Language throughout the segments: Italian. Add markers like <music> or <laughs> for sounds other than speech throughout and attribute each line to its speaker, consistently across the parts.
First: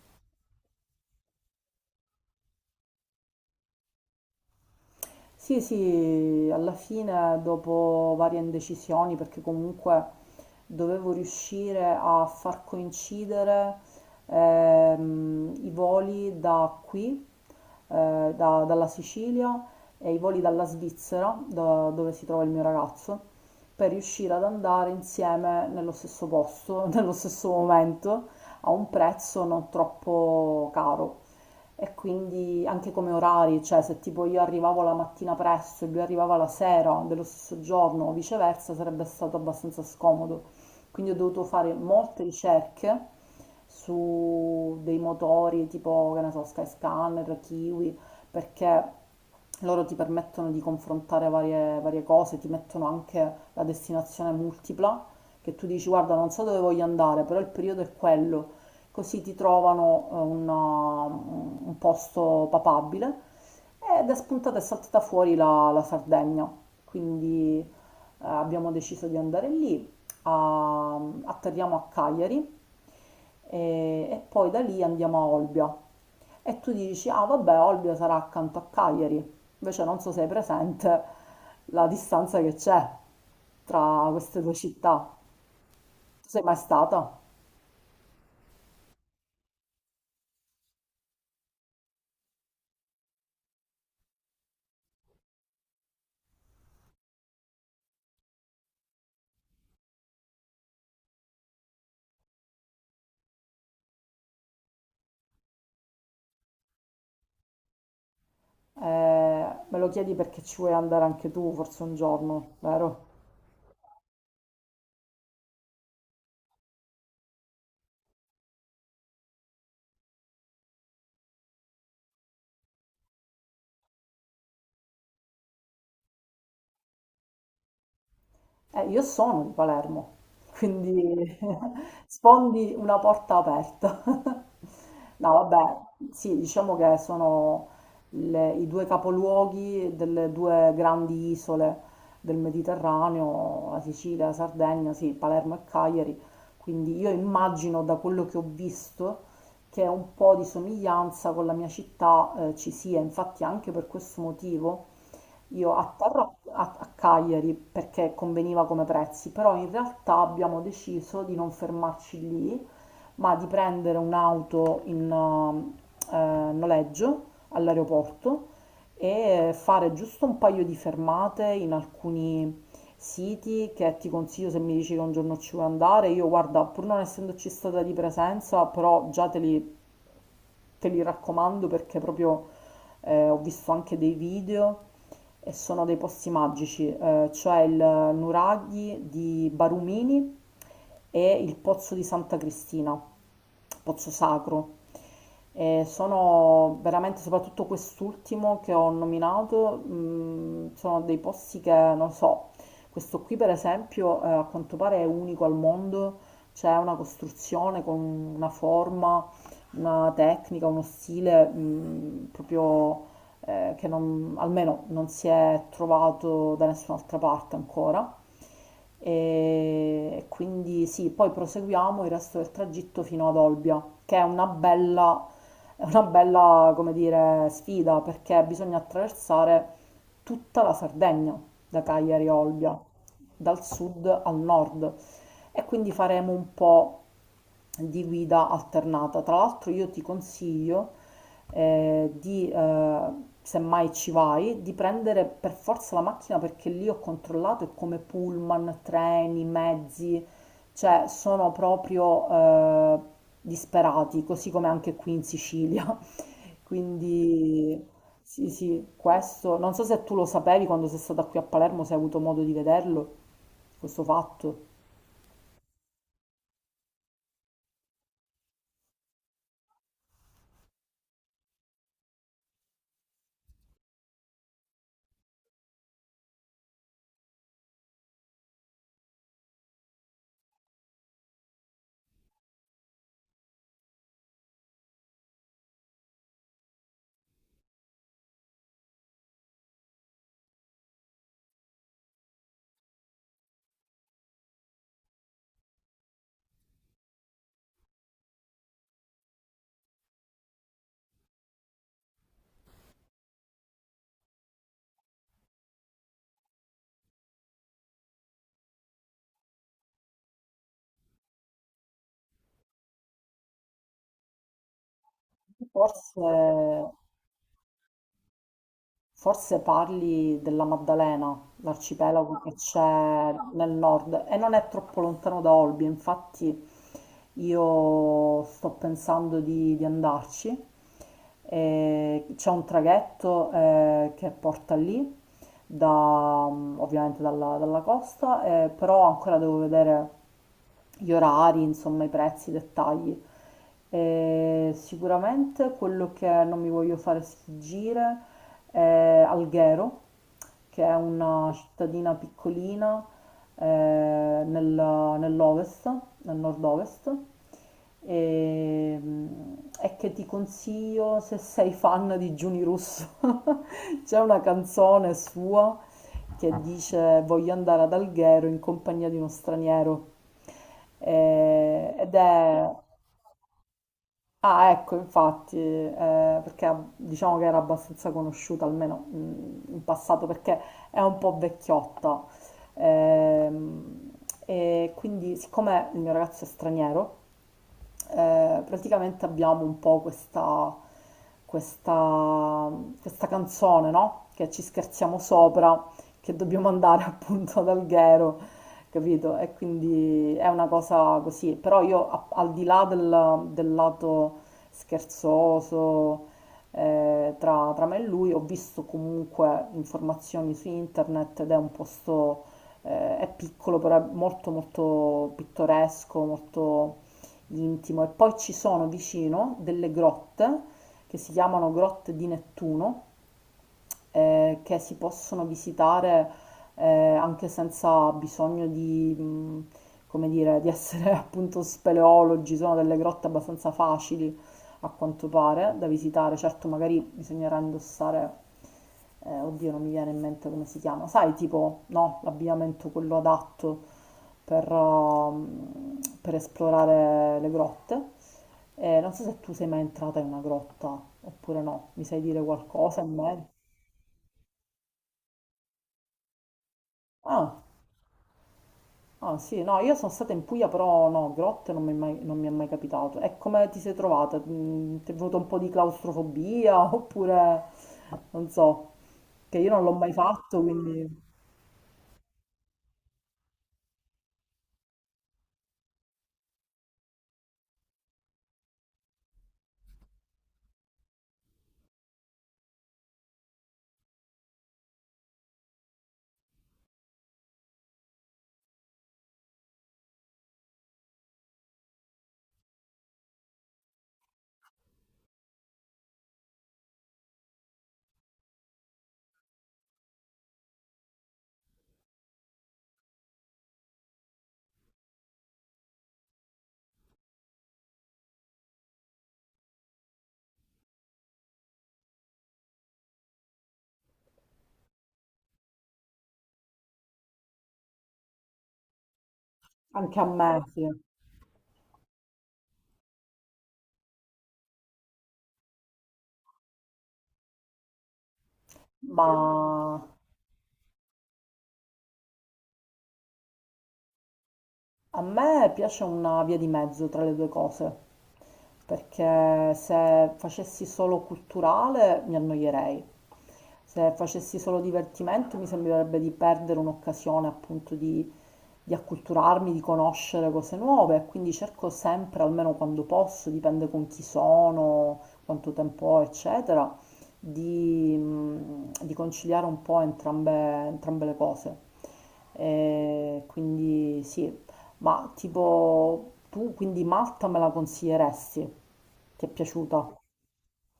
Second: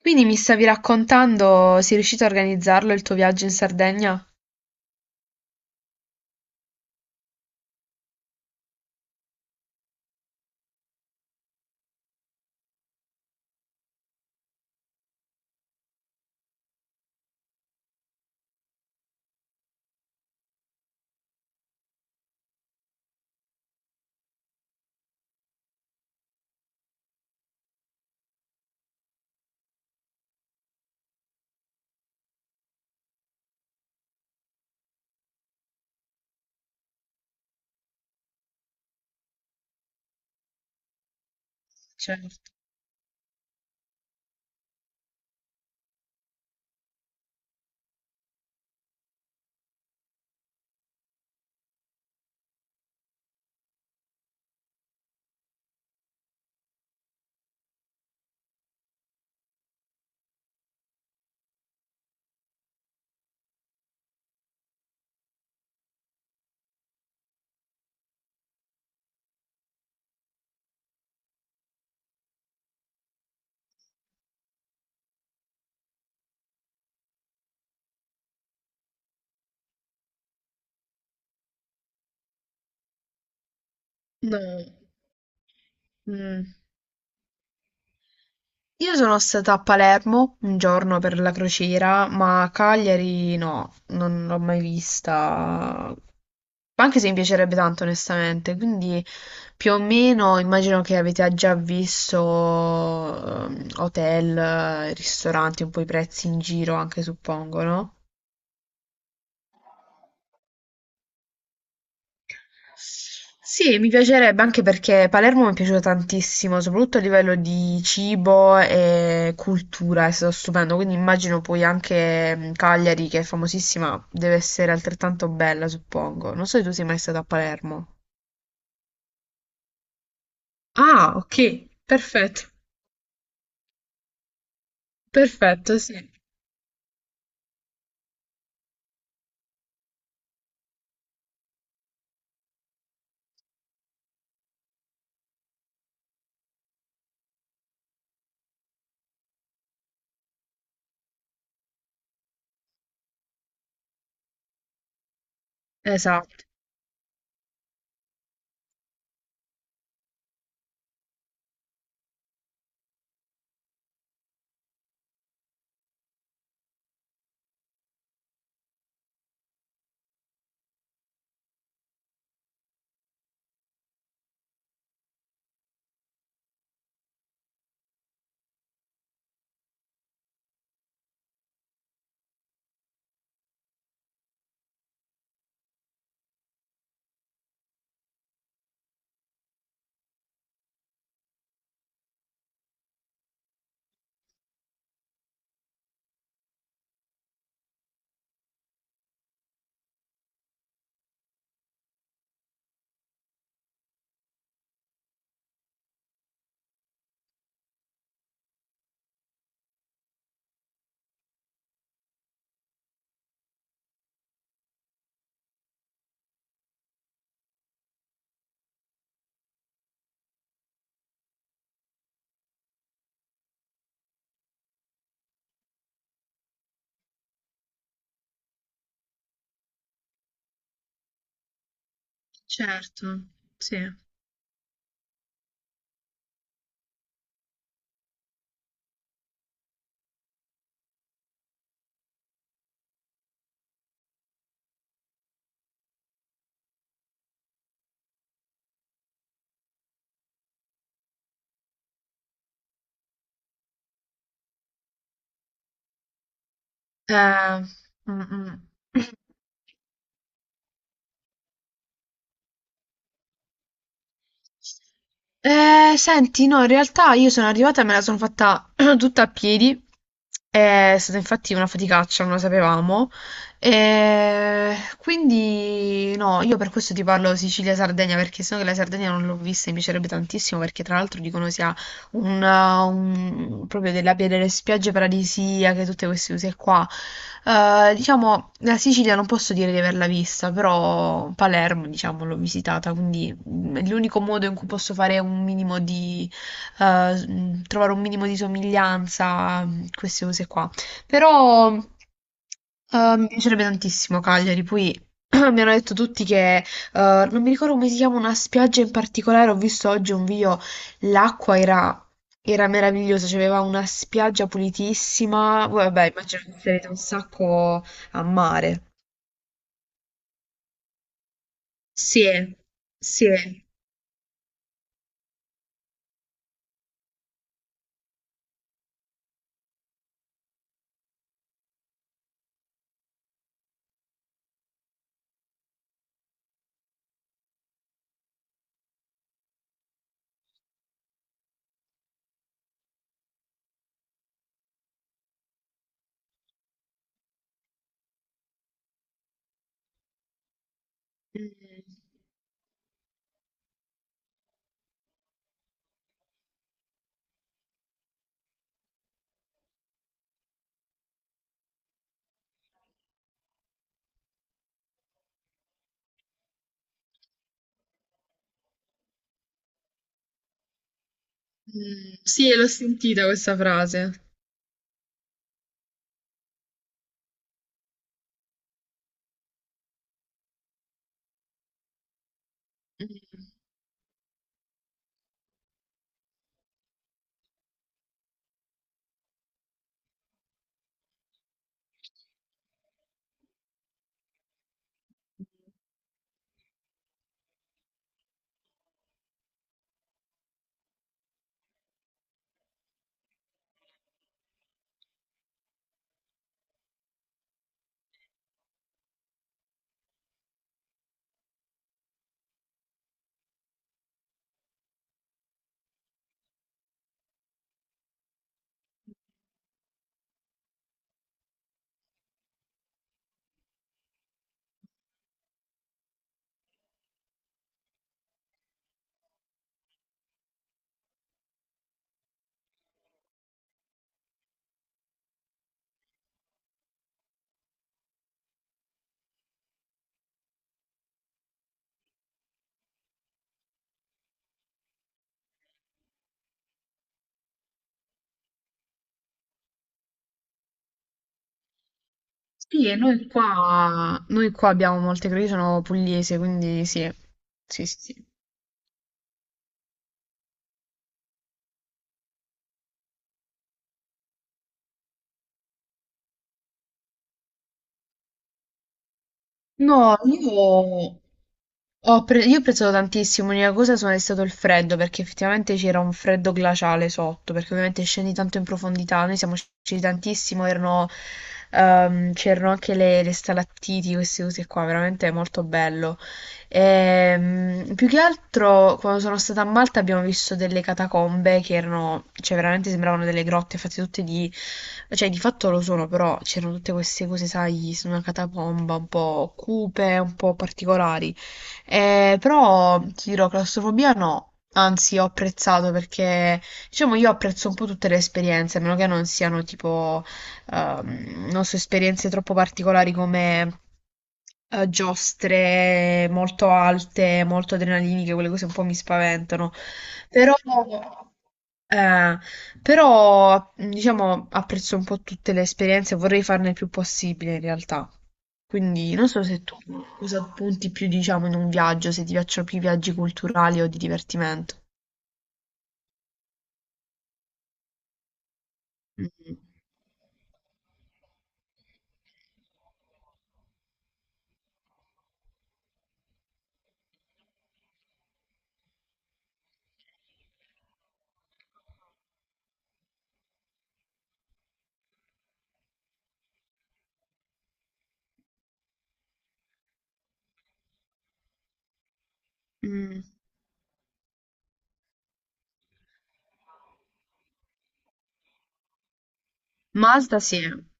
Speaker 1: Quindi mi stavi raccontando, sei riuscito a organizzarlo il tuo viaggio in Sardegna?
Speaker 2: Sì, sì, alla fine dopo varie indecisioni, perché comunque dovevo riuscire a far coincidere i voli da qui, dalla Sicilia e i voli dalla Svizzera, dove si trova il mio ragazzo, per riuscire ad andare insieme nello stesso posto, <laughs> nello stesso momento, a un prezzo non troppo caro e quindi anche come orari, cioè se tipo io arrivavo la mattina presto e lui arrivava la sera dello stesso giorno o viceversa sarebbe stato abbastanza scomodo. Quindi ho dovuto fare molte
Speaker 1: Certo.
Speaker 2: ricerche su dei motori tipo, che ne so, Skyscanner, Kiwi, perché loro ti permettono di confrontare varie cose, ti mettono anche la destinazione multipla, che tu dici guarda non so dove voglio andare, però il periodo è quello, così ti trovano un posto papabile ed è spuntata e saltata fuori la Sardegna. Quindi abbiamo deciso di andare lì, a- atterriamo a Cagliari e poi da lì andiamo a Olbia. E tu dici, ah vabbè, Olbia sarà accanto a Cagliari. Invece non so se hai presente la distanza che c'è tra
Speaker 1: No.
Speaker 2: queste due città. Tu sei
Speaker 1: Mm.
Speaker 2: mai stata?
Speaker 1: Io sono stata a Palermo un giorno per la crociera, ma a Cagliari no, non l'ho mai vista. Anche se mi piacerebbe tanto, onestamente. Quindi più o meno immagino che avete già visto hotel, ristoranti, un po' i prezzi in giro anche, suppongo, no?
Speaker 2: Me lo chiedi perché ci vuoi andare anche tu, forse un giorno, vero?
Speaker 1: Sì, mi piacerebbe anche perché Palermo mi è piaciuta tantissimo, soprattutto a livello di cibo e cultura, è stato stupendo, quindi immagino poi anche Cagliari, che è famosissima, deve essere altrettanto bella, suppongo. Non so se tu sei mai stato a Palermo.
Speaker 2: Io sono di Palermo,
Speaker 1: Ah,
Speaker 2: quindi
Speaker 1: ok,
Speaker 2: <laughs>
Speaker 1: perfetto,
Speaker 2: sfondi una porta aperta. <laughs> No,
Speaker 1: perfetto, sì,
Speaker 2: vabbè, sì, diciamo che sono i due capoluoghi delle due grandi isole del Mediterraneo, la Sicilia, la Sardegna, sì, Palermo e Cagliari. Quindi io immagino da quello che ho visto che un po' di somiglianza con la mia città, ci sia, infatti anche per questo motivo. Io a Terra,
Speaker 1: esatto,
Speaker 2: a, a Cagliari, perché conveniva come prezzi, però in realtà abbiamo deciso di non fermarci lì, ma di prendere un'auto in noleggio all'aeroporto e fare giusto un paio di fermate in alcuni siti che ti consiglio se mi dici che un giorno ci vuoi andare. Io guarda, pur non essendoci stata di presenza, però già te li raccomando perché proprio ho visto anche dei video e sono dei posti magici. Eh, c'è il Nuraghi di Barumini e il Pozzo di Santa Cristina, Pozzo Sacro. E sono veramente, soprattutto quest'ultimo che ho nominato, sono dei posti che non so. Questo qui, per esempio, a quanto pare è unico al mondo. C'è una costruzione con una forma una tecnica, uno stile proprio che non- almeno non si è trovato da nessun'altra parte ancora. E quindi sì, poi proseguiamo il resto del tragitto fino ad Olbia, che è una bella, come dire, sfida perché bisogna attraversare tutta la Sardegna, da Cagliari a Olbia,
Speaker 1: certo,
Speaker 2: dal
Speaker 1: sì.
Speaker 2: sud al nord. E quindi faremo un po' di guida alternata. Tra l'altro io ti consiglio di semmai ci vai, di prendere per forza la macchina perché lì ho controllato è come pullman, treni, mezzi, cioè sono proprio disperati, così come anche qui in Sicilia. <laughs>
Speaker 1: Eh,
Speaker 2: Quindi
Speaker 1: mm,
Speaker 2: sì,
Speaker 1: mm.
Speaker 2: sì,
Speaker 1: <clears throat>
Speaker 2: questo, non so se tu lo sapevi quando sei stata qui a Palermo, se hai avuto modo di vederlo, questo fatto.
Speaker 1: Senti, no, in realtà io sono arrivata e me la sono fatta <clears throat> tutta a piedi. È stata infatti una faticaccia, non lo sapevamo. Quindi, no, io per questo ti parlo Sicilia-Sardegna, perché sennò che la Sardegna non l'ho vista e mi piacerebbe tantissimo, perché tra l'altro dicono sia proprio delle spiagge paradisiache, tutte queste cose qua. Diciamo, la Sicilia non posso dire di averla vista, però Palermo, diciamo, l'ho visitata, quindi è l'unico modo in cui posso fare un minimo di, trovare un minimo di somiglianza, queste cose qua. Però mi piacerebbe tantissimo Cagliari, poi <clears throat> mi hanno detto tutti che, non mi ricordo come si chiama una spiaggia in particolare, ho visto oggi un video, l'acqua era era meraviglioso, cioè, aveva una spiaggia pulitissima. Voi, vabbè,
Speaker 2: Forse...
Speaker 1: immagino che sarete un sacco a mare.
Speaker 2: Forse parli della Maddalena,
Speaker 1: Sì,
Speaker 2: l'arcipelago che
Speaker 1: sì.
Speaker 2: c'è nel nord e non è troppo lontano da Olbia, infatti io sto pensando di andarci. E c'è un traghetto che porta lì, da, ovviamente dalla costa, però ancora devo vedere gli orari, insomma i prezzi, i dettagli. E sicuramente quello che non mi voglio fare sfuggire Alghero, che è una
Speaker 1: Mm,
Speaker 2: cittadina piccolina eh, nell'ovest, nel nord-ovest, e, e che ti consiglio se sei fan di Giuni Russo. <laughs> C'è una canzone sua che dice voglio andare ad Alghero in compagnia di uno straniero. Eh,
Speaker 1: mm,
Speaker 2: ed
Speaker 1: sì, l'ho
Speaker 2: è...
Speaker 1: sentita questa frase.
Speaker 2: Ah, ecco, infatti, perché diciamo che era abbastanza conosciuta, almeno in passato, perché è un po' vecchiotta.
Speaker 1: Mm.
Speaker 2: Ehm, e quindi, siccome il mio ragazzo è straniero, praticamente abbiamo un po' questa, questa canzone, no? Che ci scherziamo sopra, che dobbiamo andare <laughs> appunto ad Alghero, capito? E quindi è una cosa così, però io al di là del lato scherzoso tra me e lui ho visto comunque informazioni su internet ed è un posto, è piccolo, però è molto molto pittoresco, molto intimo e poi ci sono vicino delle grotte che si chiamano grotte di Nettuno che si possono visitare anche senza bisogno di, come dire, di essere <laughs> appunto speleologi, sono delle grotte abbastanza facili a quanto pare da visitare, certo magari bisognerà indossare oddio, non mi viene in mente come si chiama, sai, tipo, no, l'abbigliamento quello adatto per, per esplorare le grotte. Non so se tu sei mai entrata in una grotta oppure no, mi sai dire
Speaker 1: Sì, e
Speaker 2: qualcosa in
Speaker 1: noi
Speaker 2: merito?
Speaker 1: qua, noi qua abbiamo molte, perché io sono pugliese, quindi sì,
Speaker 2: Ah,
Speaker 1: sì, sì, sì.
Speaker 2: ah, sì, no, io sono stata in Puglia, però no, grotte non mi è mai capitato. E come ti sei trovata? Ti è venuto un po' di claustrofobia <laughs> oppure non so, che io non l'ho mai
Speaker 1: No,
Speaker 2: fatto,
Speaker 1: io...
Speaker 2: quindi
Speaker 1: Io ho preso tantissimo, l'unica cosa è stato il freddo, perché effettivamente c'era un freddo glaciale sotto, perché ovviamente scendi tanto in profondità, noi siamo scesi tantissimo, erano, c'erano anche le stalattiti, queste cose qua, veramente molto bello. Più che altro, quando sono stata a Malta abbiamo visto delle catacombe che erano, cioè veramente sembravano delle grotte fatte tutte di, cioè di fatto lo sono, però c'erano tutte queste cose, sai, su una catacomba un po' cupe, un po' particolari. Però ti dirò, claustrofobia no, anzi ho apprezzato perché diciamo io apprezzo un po' tutte le esperienze, a meno che non siano tipo, non so, esperienze troppo particolari come giostre molto alte, molto adrenaliniche, quelle cose un po' mi spaventano.
Speaker 2: anche a
Speaker 1: Però...
Speaker 2: me, sì.
Speaker 1: Eh, però, diciamo, apprezzo un po' tutte le esperienze, vorrei farne il più possibile in realtà. Quindi
Speaker 2: Ma
Speaker 1: non so se tu cosa punti più, diciamo, in un viaggio, se ti piacciono più i viaggi culturali o di divertimento.
Speaker 2: A me piace una via di mezzo tra le due cose,
Speaker 1: Mm.
Speaker 2: perché se facessi solo culturale mi annoierei. Se facessi solo divertimento mi sembrerebbe di perdere un'occasione appunto di acculturarmi, di conoscere cose nuove, quindi cerco sempre, almeno quando posso, dipende con chi sono, quanto tempo ho, eccetera, di conciliare un po' entrambe le cose.
Speaker 1: Mm.
Speaker 2: E quindi sì, ma tipo tu quindi Malta me la consiglieresti? Ti è piaciuta?
Speaker 1: Malta sì,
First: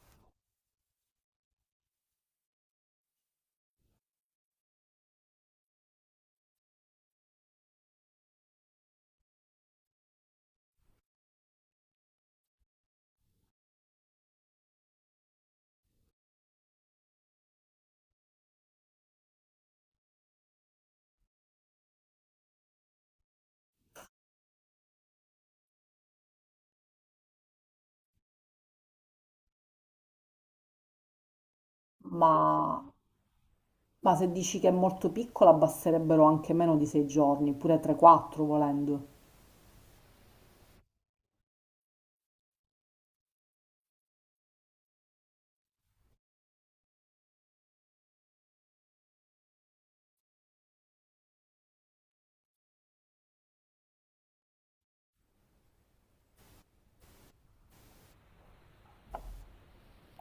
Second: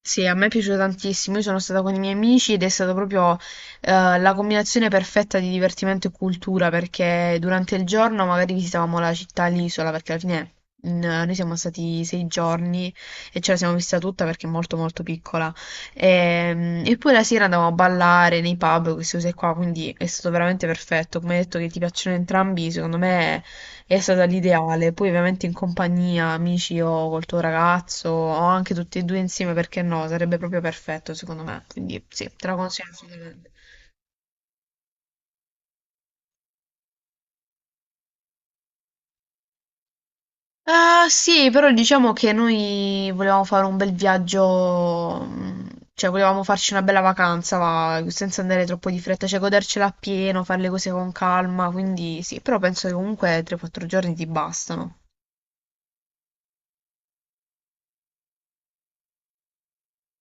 Speaker 1: sì, a me è piaciuto tantissimo. Io sono stata con i miei amici ed è stata proprio la combinazione perfetta di divertimento e cultura perché durante il giorno magari visitavamo la città, l'isola, perché alla fine noi siamo stati 6 giorni e ce la siamo vista tutta perché è molto molto piccola. Poi la sera andavamo a ballare nei pub, queste cose qua, quindi è stato veramente perfetto. Come hai detto che ti piacciono entrambi, secondo me è stata l'ideale, poi ovviamente in compagnia, amici o col tuo ragazzo o anche tutti e due insieme, perché no? Sarebbe proprio perfetto secondo me, quindi sì, te la
Speaker 2: Ma,
Speaker 1: consiglio assolutamente.
Speaker 2: ma se dici che è molto piccola basterebbero anche meno di 6 giorni, pure 3-4 volendo.
Speaker 1: Ah, sì, però diciamo che noi volevamo fare un bel viaggio, cioè volevamo farci una bella vacanza, va, senza andare troppo di fretta, cioè godercela appieno, fare le cose con calma, quindi sì, però penso che comunque 3-4 giorni ti bastano.